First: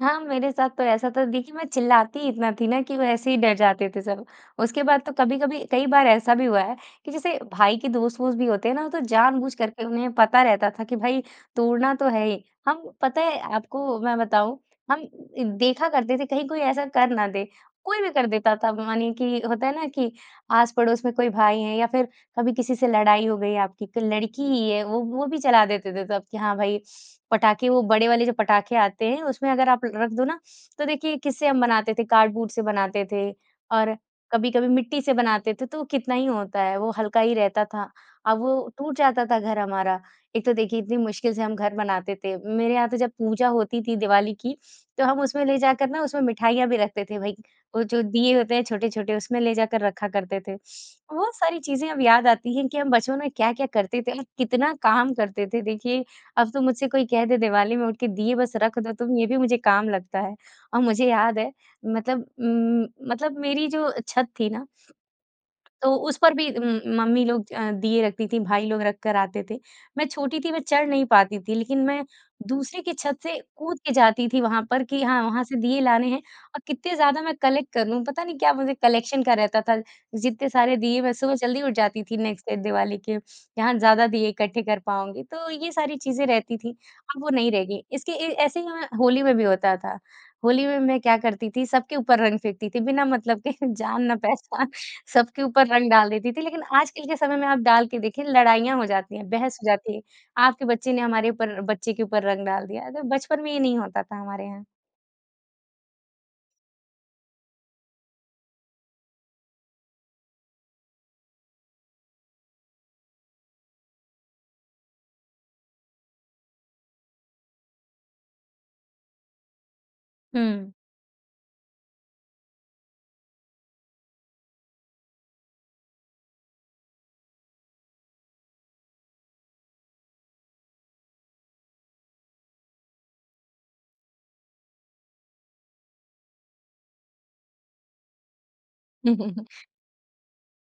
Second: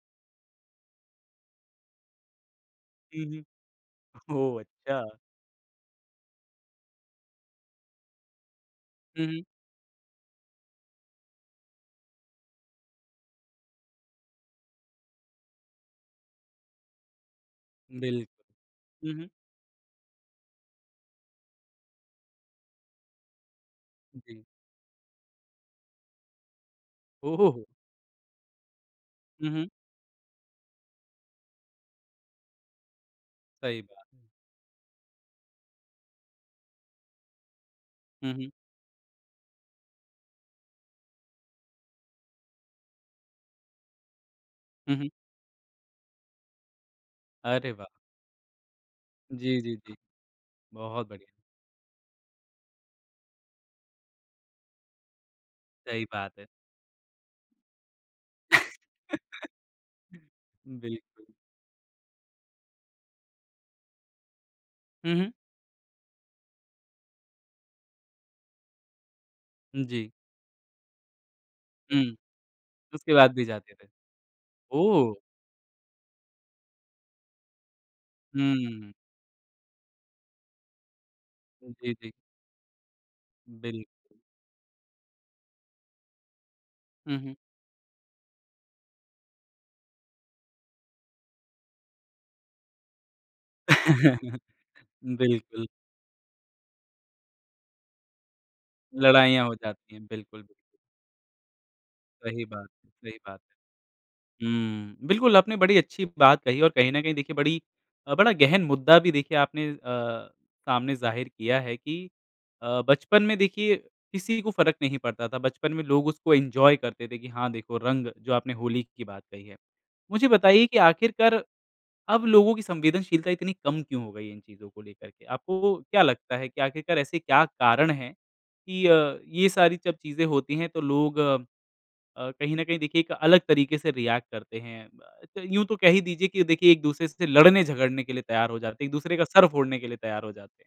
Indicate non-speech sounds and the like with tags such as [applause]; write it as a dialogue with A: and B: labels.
A: हाँ, मेरे साथ तो ऐसा था, देखिए, मैं चिल्लाती ही इतना थी ना कि वो
B: हुँ,
A: ऐसे ही डर जाते थे सब।
B: हुँ। ओह
A: उसके बाद तो
B: अच्छा!
A: कभी-कभी कई बार ऐसा भी हुआ है, कि जैसे भाई के दोस्त-वोस्त भी होते हैं ना, तो
B: हुँ, हुँ।
A: जानबूझ करके उन्हें पता रहता था कि भाई तोड़ना तो है ही, हम पता है आपको मैं बताऊँ हम इ देखा करते थे कहीं कोई ऐसा कर ना दे, कोई भी कर
B: बिल्क
A: देता था।
B: हुँ,
A: मानिए
B: हुँ।
A: कि होता है ना कि आस-पड़ोस में कोई भाई हैं या फिर कभी किसी से लड़ाई हो गई है आपकी, क
B: जी।
A: लड़की ही है, वो वो भी चला देते थे सब कि हाँ, भाई
B: ओह हो हो!
A: पटाखे वो बड़े वाले जो पटाखे आते हैं,
B: हुँ,
A: उसमें अगर
B: हुँ।
A: आप ल रख दो ना तो देखिए, किससे हम बनाते थे, कार्डबोर्ड से बनाते थे।
B: सही
A: और
B: बात।
A: कभी-कभी मिट्टी से बनाते थे, तो वो कितना ही होता है, वो हल्का ही रहता था,
B: हुँ,
A: अब
B: हुँ।
A: वो टूट जाता था घर हमारा। एक तो देखिए इतनी मुश्किल से हम घर बनाते थे, मेरे यहाँ तो जब पूजा होती थी दिवाली की,
B: हुँ,
A: तो
B: हुँ।
A: हम उसमें ले जाकर ना उसमें मिठाइयाँ भी रखते थे, भाई,
B: अरे
A: वो
B: वाह!
A: जो दीये होते हैं छोटे-छोटे, उसमें ले
B: जी, जी,
A: जाकर
B: जी।
A: रखा करते थे।
B: बहुत बढ़िया।
A: वो सारी चीज़ें अब याद आती हैं कि हम बचपन में क्या-क्या करते थे और कितना काम करते थे।
B: सही
A: देखिए,
B: बात है।
A: अब तो मुझसे कोई कह दे दीवाली में उठ के दीये बस रख दो तुम, ये भी मुझे काम लगता है,
B: [laughs]
A: और मुझे
B: बिल्कुल।
A: याद है मतलब उम, मतलब मेरी जो अ, छत थी ना
B: हुँ, हुँ।
A: तो उस पर भी उम, मम्मी लोग अ, दीये रखती थी, भाई लोग रख कर आते थे। मैं
B: जी।
A: छोटी थी मैं चढ़ नहीं पाती थी लेकिन मैं
B: हुँ।
A: दूसरे की
B: उसके
A: छत
B: बाद
A: से
B: भी जाते
A: कूद
B: रहे।
A: के जाती थी वहाँ पर कि
B: ओह!
A: हाँ, वहाँ से दीये लाने हैं और कित्ते ज़्यादा मैं कलेक्ट कर लूँ, पता नहीं क्या मुझे
B: हुँ।
A: कलेक्शन का रहता था। जित्ते सारे दीये मैं सुबह जल्दी उठ
B: जी,
A: जाती
B: जी।
A: थी नेक्स्ट डे दिवाली के, कि हाँ,
B: बिल
A: ज़्यादा दीये इकट्ठे कर पाऊँगी, तो ये सारी चीज़ें रहती थी।
B: हुँ,
A: अब वो
B: हुँ।
A: नहीं रह गई, इसके ए ऐसे ही हमें होली में भी होता था, होली में मैं क्या करती थी? सबके ऊपर रंग फेंकती थी बिना मतलब के जान ना
B: [chuckles]
A: पहचान सबके
B: बिल्कुल।
A: ऊपर रंग डाल देती थी। लेकिन आजकल के समय में आप डाल के देखिए लड़ाइयाँ हो जाती है,
B: लड़ाइयाँ हो
A: बहस हो
B: जाती
A: जाती
B: है,
A: है,
B: बिल्कुल।
A: आपके बच्चे ने हमारे ऊपर बच्चे के ऊपर
B: सही
A: रंग डाल
B: बात है,
A: दिया, तो
B: सही बात
A: बचपन में ये नहीं होता था हमारे
B: है।
A: यहाँ।
B: हुँ, बिल्कुल आपने बड़ी अच्छी बात कही और कहीं न कहीं देखिए बड़ी अ, बड़ा गहन मुद्दा भी देखिए आपने अ, सामने ज़ाहिर किया है कि अ, बचपन में देखिए किसी को फ़र्क नहीं पड़ता था, बचपन में लोग उसको एन्जॉय करते थे, कि हाँ, देखो रंग जो आपने होली की बात कही है। मुझे बताइए
A: हुँ।
B: कि आखिरकार अब लोगों की संवेदनशीलता इतनी कम क्यों हो गई इन चीज़ों को लेकर के? आपको क्या लगता है कि आखिरकार ऐसे क्या कारण हैं, कि अ, ये सारी जब चीज़ें होती हैं, तो लोग अ, कहीं न कहीं देखिए, एक अलग तरीके से रिएक्ट करते हैं? अ, त यूँ तो कह ही दीजिए कि देखिए एक-दूसरे से लड़ने-झगड़ने के लिए तैयार हो जाते, एक-दूसरे का सर
A: [chuckles]
B: फोड़ने के लिए तैयार हो जाते हैं।